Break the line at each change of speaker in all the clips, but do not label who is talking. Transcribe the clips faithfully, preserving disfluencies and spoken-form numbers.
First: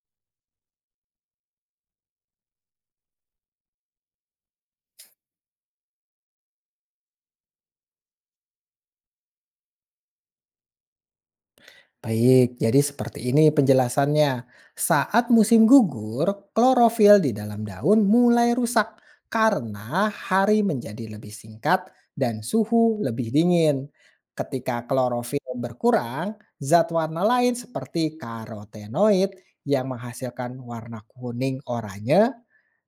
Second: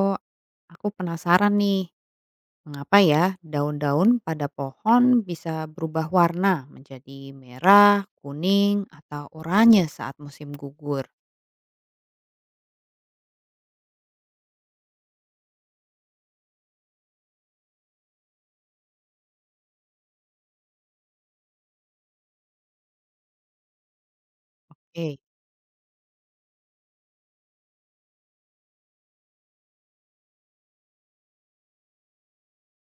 Oh, aku penasaran nih, mengapa ya daun-daun pada pohon bisa berubah warna menjadi merah, kuning, atau oranye saat musim gugur?
Baik, jadi seperti ini penjelasannya. Saat musim gugur, klorofil di dalam daun mulai rusak karena hari menjadi lebih singkat dan suhu lebih dingin. Ketika
Eh,
klorofil berkurang, zat warna lain seperti karotenoid yang menghasilkan warna kuning oranye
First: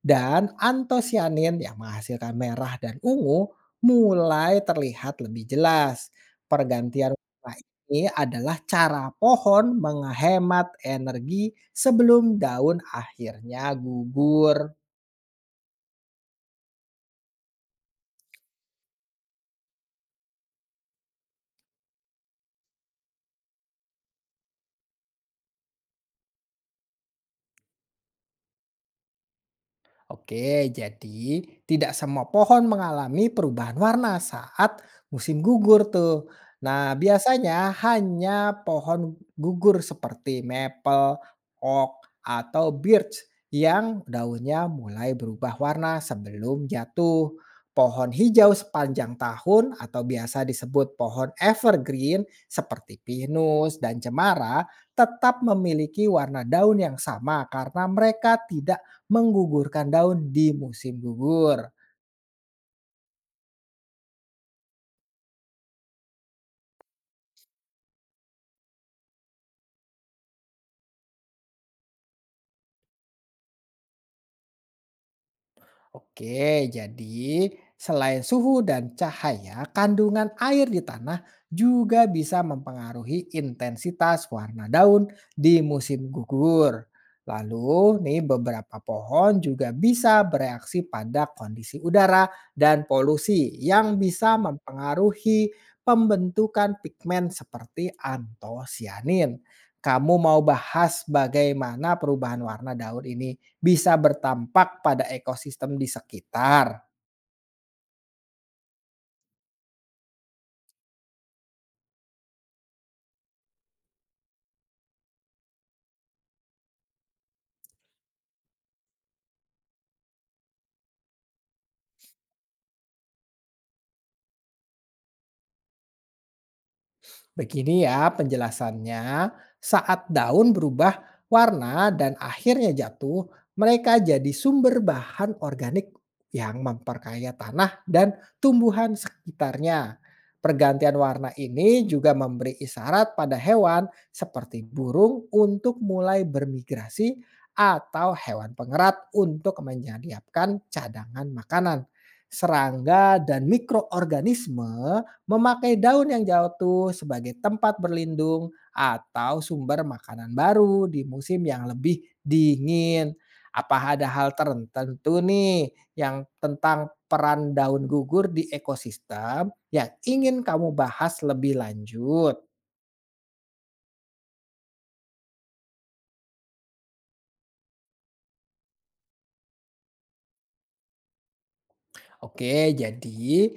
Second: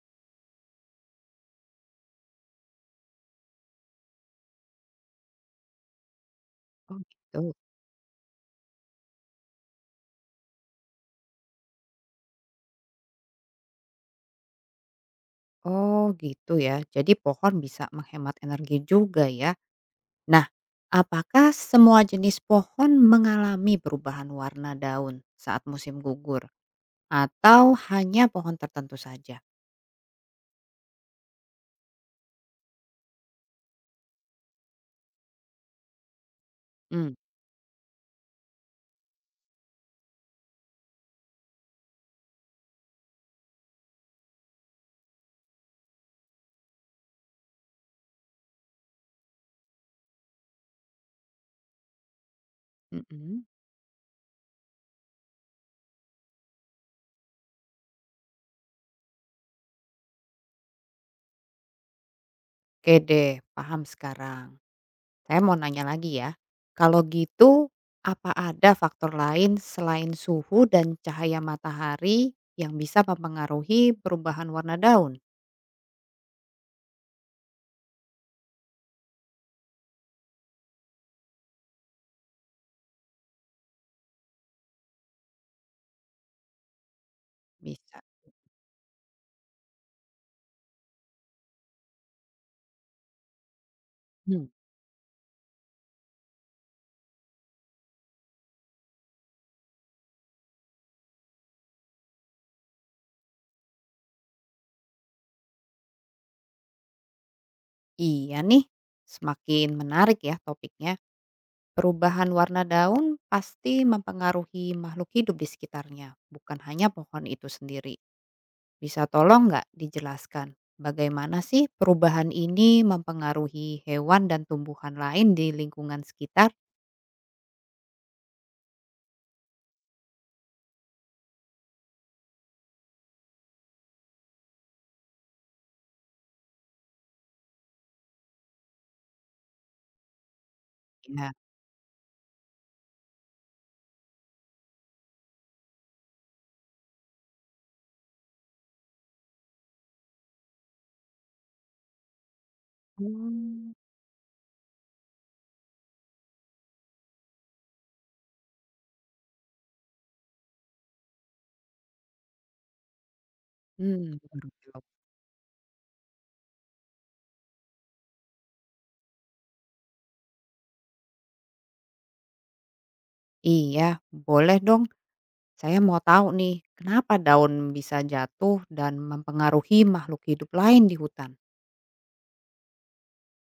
dan antosianin yang menghasilkan merah dan ungu mulai terlihat lebih jelas.
oh
Pergantian
gitu.
warna ini adalah cara pohon menghemat energi sebelum daun akhirnya gugur.
Oh gitu ya. Jadi pohon bisa menghemat energi juga ya. Nah, apakah semua jenis pohon mengalami perubahan warna daun saat musim gugur atau hanya pohon tertentu saja?
Oke, jadi tidak semua pohon mengalami perubahan warna saat musim gugur tuh. Nah,
Hmm.
biasanya hanya pohon gugur seperti maple, oak, atau birch yang daunnya mulai berubah warna sebelum jatuh. Pohon hijau sepanjang tahun atau biasa disebut pohon evergreen seperti
Mm-mm.
pinus dan cemara tetap memiliki warna daun yang sama karena mereka tidak menggugurkan daun di musim gugur.
Oke deh, paham sekarang. Saya mau nanya lagi ya, kalau gitu apa ada faktor lain selain suhu dan cahaya matahari yang bisa mempengaruhi perubahan warna daun?
Oke, jadi selain suhu dan cahaya, kandungan air di tanah juga bisa mempengaruhi intensitas warna daun di musim gugur. Lalu,
Bisa.
nih beberapa pohon juga bisa bereaksi pada kondisi udara dan polusi yang bisa
Hmm,
mempengaruhi pembentukan pigmen seperti antosianin. Kamu mau bahas bagaimana perubahan warna daun ini bisa bertampak pada ekosistem di sekitar?
iya nih, semakin menarik ya topiknya. Perubahan warna daun pasti mempengaruhi makhluk hidup di sekitarnya, bukan hanya pohon itu sendiri. Bisa tolong nggak dijelaskan bagaimana sih perubahan ini mempengaruhi hewan dan tumbuhan lain di lingkungan sekitar?
Begini ya penjelasannya, saat daun berubah warna dan akhirnya jatuh, mereka jadi sumber bahan organik yang memperkaya tanah dan tumbuhan sekitarnya. Pergantian warna
Ya.
ini juga memberi isyarat pada hewan seperti burung untuk mulai bermigrasi atau hewan pengerat untuk menyiapkan cadangan makanan. Serangga dan
Mmm,
mikroorganisme memakai daun yang jatuh sebagai tempat berlindung atau sumber makanan baru di musim yang lebih dingin. Apa ada
mmm,
hal
baru tahu.
tertentu nih yang tentang peran daun gugur di ekosistem yang ingin kamu bahas lebih lanjut?
Iya, boleh dong. Saya mau tahu nih, kenapa daun bisa jatuh dan mempengaruhi makhluk hidup lain di hutan?
Oke, jadi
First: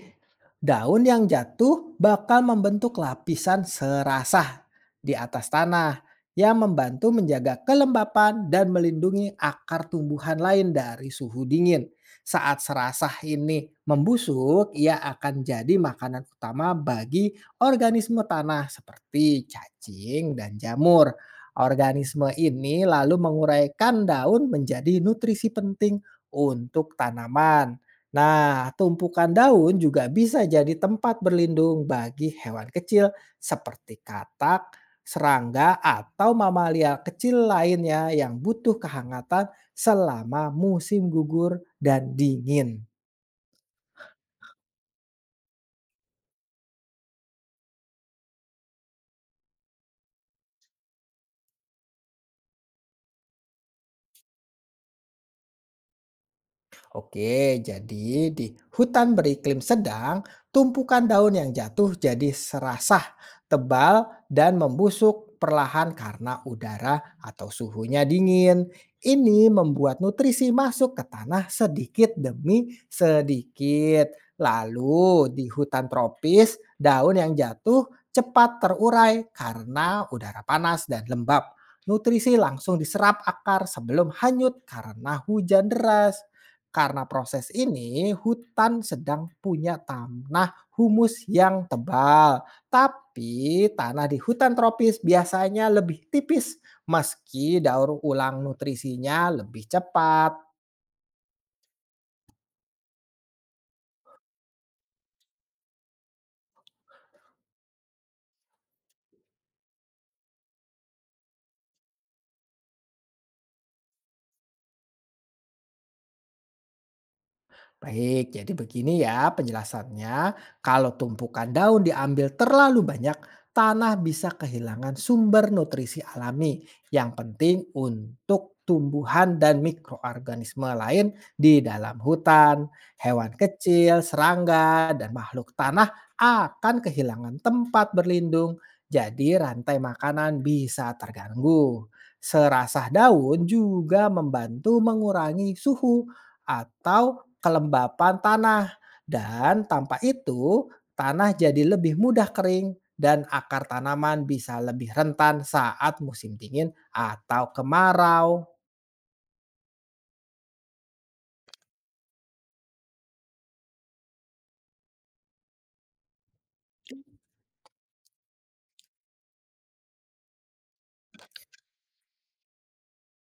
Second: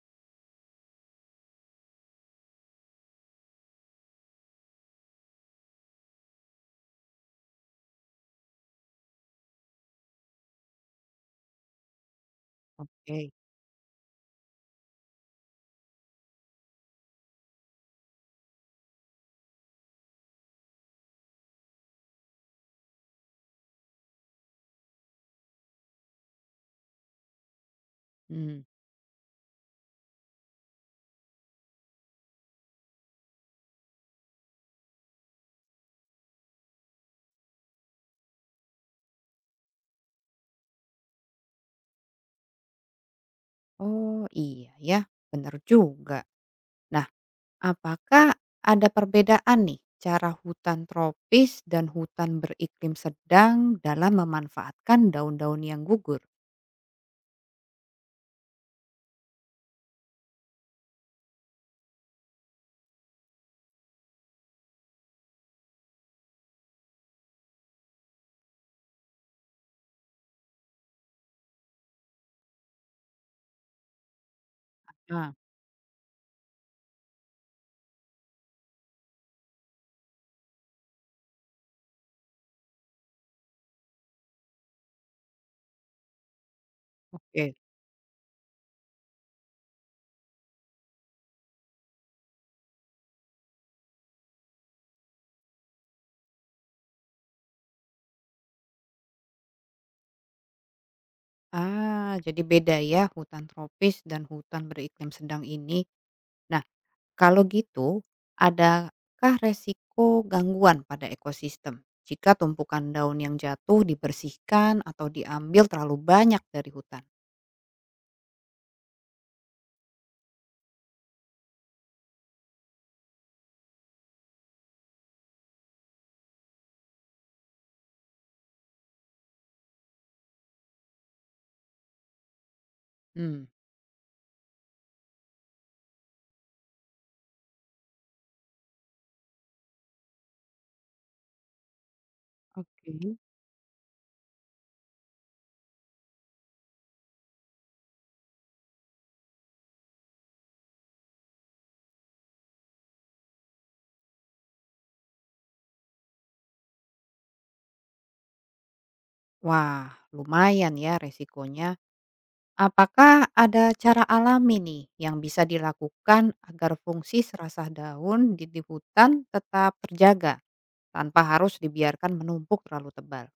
daun yang jatuh bakal membentuk lapisan serasah di atas tanah yang membantu menjaga kelembapan dan melindungi akar tumbuhan lain dari suhu dingin. Saat serasah
Oke.
ini membusuk, ia akan jadi makanan utama bagi organisme tanah seperti cacing dan jamur. Organisme ini lalu menguraikan daun menjadi nutrisi penting untuk tanaman.
Hmm.
Nah, tumpukan daun juga bisa jadi tempat berlindung bagi hewan kecil seperti katak, serangga, atau mamalia kecil lainnya yang butuh kehangatan selama musim gugur dan dingin.
Oh, iya ya, benar juga. Nah, apakah ada perbedaan nih cara hutan tropis dan hutan beriklim sedang dalam memanfaatkan daun-daun yang gugur?
Oke, jadi di hutan beriklim sedang, tumpukan daun yang jatuh jadi serasah, tebal, dan membusuk perlahan karena udara atau suhunya dingin. Ini membuat nutrisi masuk ke tanah sedikit demi sedikit. Lalu
Ah,
di hutan tropis, daun yang jatuh cepat terurai karena udara panas dan lembab. Nutrisi langsung diserap akar sebelum hanyut karena hujan deras. Karena proses
oke.
ini, hutan sedang punya tanah humus yang tebal, tapi tanah di hutan tropis biasanya lebih tipis meski daur ulang nutrisinya lebih cepat.
Ah, jadi beda ya hutan tropis dan hutan beriklim sedang ini. Nah, kalau gitu, adakah resiko gangguan pada ekosistem jika tumpukan daun yang jatuh dibersihkan atau diambil terlalu banyak dari hutan?
Baik, jadi begini ya penjelasannya. Kalau tumpukan daun diambil terlalu banyak, tanah bisa kehilangan sumber nutrisi alami yang penting untuk tumbuhan dan mikroorganisme lain di dalam hutan. Hewan
Hmm.
kecil, serangga, dan makhluk tanah akan kehilangan tempat berlindung. Jadi rantai makanan bisa terganggu. Serasah
Oke.
daun juga membantu mengurangi suhu atau kelembapan tanah, dan tanpa itu tanah jadi lebih mudah kering dan akar tanaman bisa lebih rentan saat musim dingin atau kemarau.
Wah, lumayan ya resikonya. Apakah ada cara alami nih yang bisa dilakukan agar fungsi serasah daun di, di hutan tetap terjaga tanpa harus dibiarkan menumpuk terlalu tebal?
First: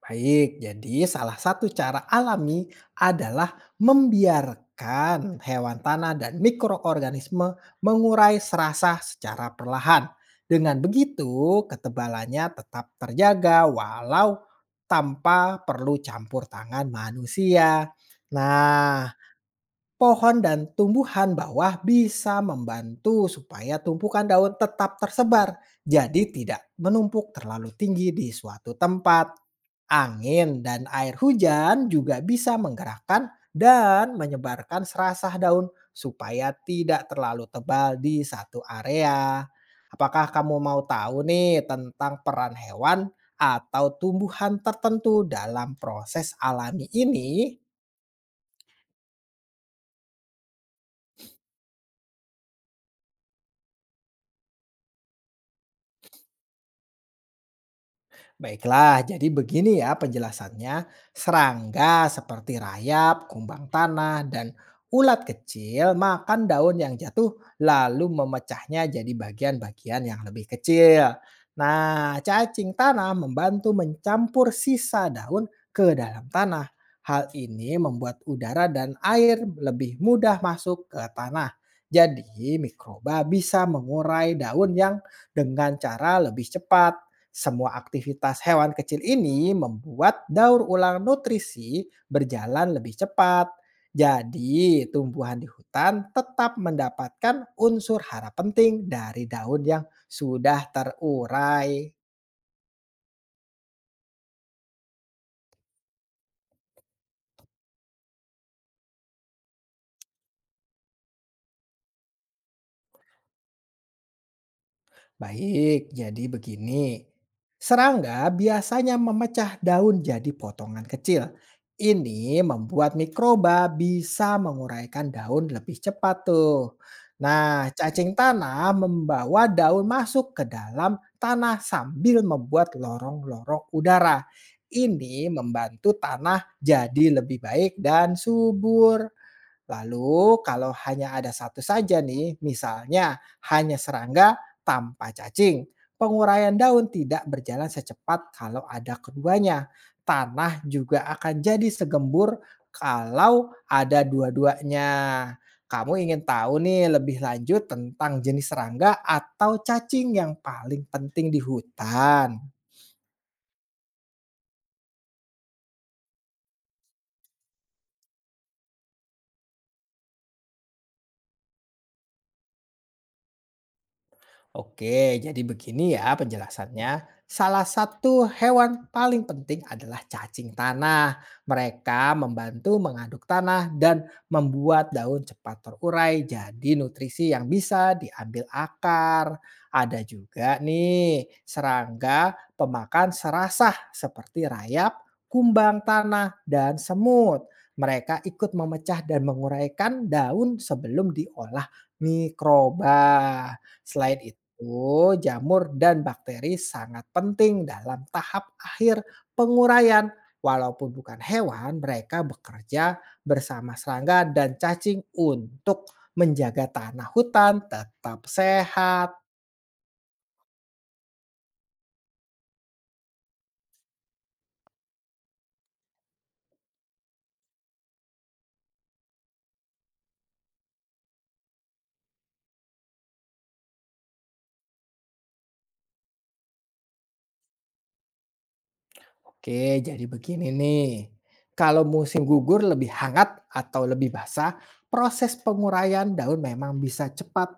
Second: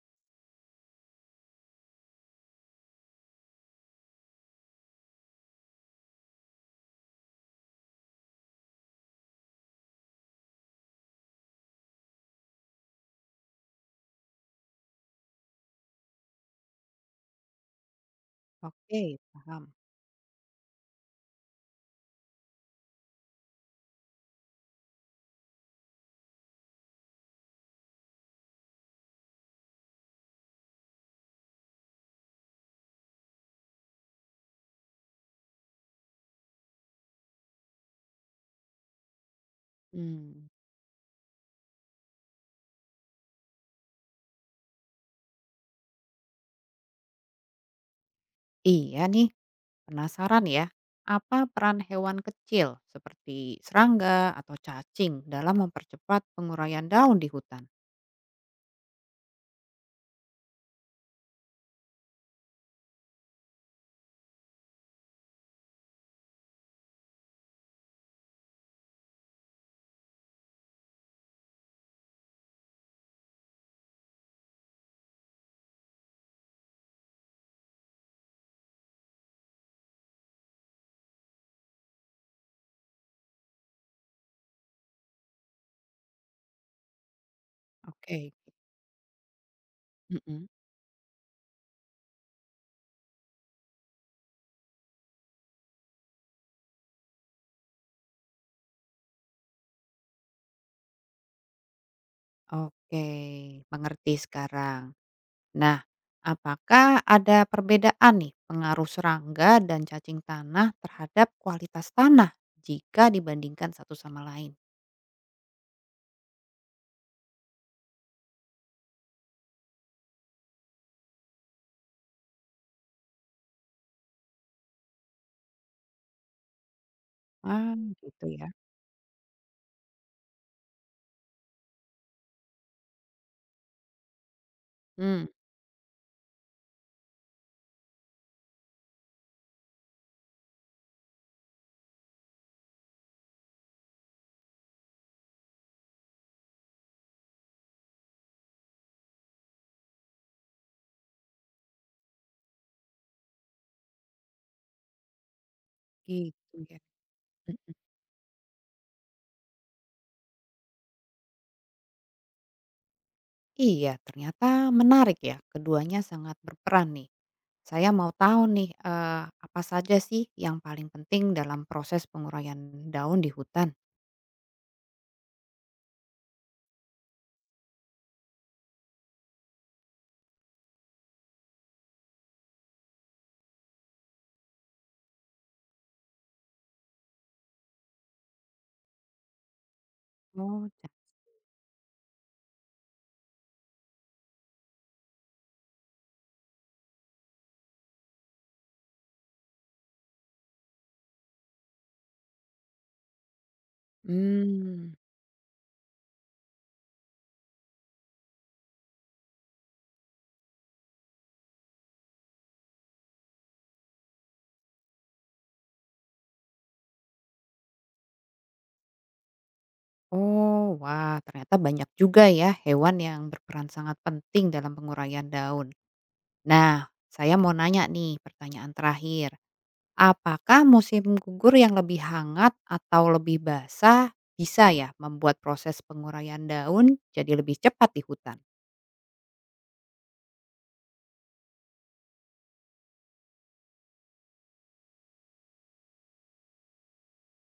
Baik, jadi salah satu cara alami adalah membiarkan hewan tanah dan mikroorganisme mengurai serasa secara perlahan. Dengan begitu, ketebalannya tetap terjaga walau tanpa perlu campur tangan manusia. Nah,
Oke, paham.
pohon dan tumbuhan bawah bisa membantu supaya tumpukan daun tetap tersebar, jadi tidak menumpuk terlalu tinggi di suatu tempat. Angin dan air hujan juga bisa menggerakkan dan menyebarkan serasah daun supaya tidak terlalu tebal di satu area. Apakah
Hmm.
kamu mau tahu nih tentang peran hewan atau tumbuhan tertentu dalam proses alami ini?
Iya nih, penasaran ya, apa peran hewan kecil seperti serangga atau cacing dalam mempercepat penguraian daun di hutan?
Baiklah, jadi begini ya penjelasannya. Serangga seperti rayap, kumbang tanah, dan ulat kecil makan daun yang jatuh lalu memecahnya jadi bagian-bagian yang lebih kecil. Nah, cacing tanah membantu mencampur sisa daun ke dalam tanah. Hal ini membuat udara dan air lebih mudah masuk ke tanah. Jadi, mikroba bisa mengurai daun yang dengan cara lebih cepat. Semua
Oke.
aktivitas hewan kecil ini membuat
Mm-mm.
daur ulang nutrisi berjalan lebih cepat. Jadi, tumbuhan di hutan tetap mendapatkan unsur hara penting dari daun yang sudah terurai.
Oke, mengerti sekarang. Nah, apakah ada perbedaan nih pengaruh serangga dan cacing tanah terhadap kualitas tanah jika dibandingkan satu sama lain?
Baik, jadi begini. Serangga biasanya memecah daun jadi potongan kecil. Ini membuat mikroba bisa menguraikan daun lebih cepat tuh. Nah,
Ah,
cacing
gitu ya.
tanah membawa daun masuk ke dalam tanah sambil membuat lorong-lorong udara.
Hmm.
Ini membantu tanah jadi lebih baik dan subur. Lalu kalau hanya ada satu saja nih, misalnya hanya serangga tanpa cacing, penguraian daun tidak berjalan secepat kalau ada keduanya. Tanah juga akan jadi segembur kalau ada dua-duanya. Kamu ingin
Gitu
tahu
ya.
nih lebih lanjut
Mm-mm.
tentang jenis serangga atau cacing yang paling penting di hutan?
Iya, ternyata menarik ya. Keduanya sangat berperan nih. Saya mau tahu nih, eee, apa saja sih yang paling penting dalam proses penguraian daun di hutan?
Oke, jadi begini ya penjelasannya. Salah satu hewan paling penting adalah cacing tanah. Mereka membantu mengaduk tanah dan membuat daun cepat terurai jadi nutrisi yang bisa diambil akar. Ada juga
Oh, ca.
nih serangga pemakan serasah seperti rayap, kumbang tanah, dan semut. Mereka ikut memecah dan menguraikan daun sebelum diolah mikroba. Selain itu,
Mmm,
oh, jamur dan bakteri sangat penting dalam tahap akhir penguraian. Walaupun bukan hewan, mereka bekerja bersama serangga dan cacing untuk menjaga tanah hutan tetap sehat.
oh, wah, ternyata banyak juga ya hewan yang berperan sangat penting dalam penguraian daun. Nah, saya mau nanya nih pertanyaan terakhir, apakah musim gugur yang lebih hangat atau lebih basah bisa ya membuat proses penguraian daun jadi lebih cepat di hutan?
Oke, jadi begini nih. Kalau musim gugur lebih hangat atau lebih basah, proses penguraian daun memang bisa cepat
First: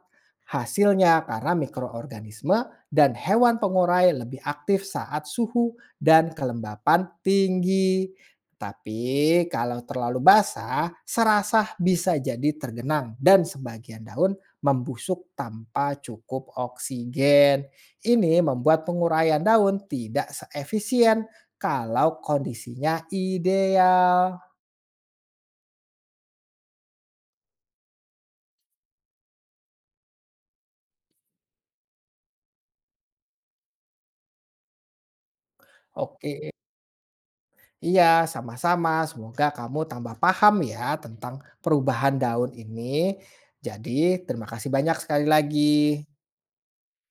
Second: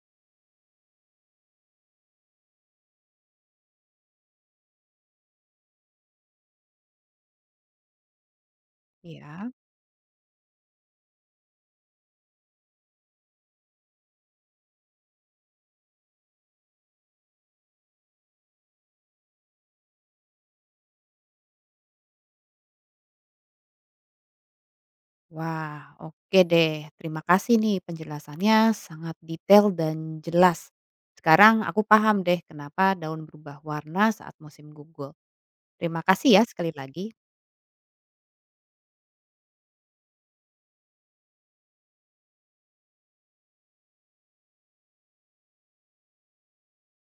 hasilnya karena mikroorganisme dan hewan pengurai lebih aktif saat suhu dan kelembapan tinggi. Tapi
Iya.
kalau terlalu basah, serasah bisa jadi tergenang dan sebagian daun membusuk tanpa cukup oksigen. Ini membuat penguraian daun tidak seefisien kalau kondisinya ideal.
Wah, oke deh. Terima kasih nih penjelasannya sangat detail dan jelas. Sekarang aku paham deh kenapa daun berubah warna saat musim gugur. Terima kasih ya
Oke.
sekali lagi.
Iya, sama-sama. Semoga kamu tambah paham ya tentang perubahan daun ini. Jadi, terima kasih banyak sekali lagi.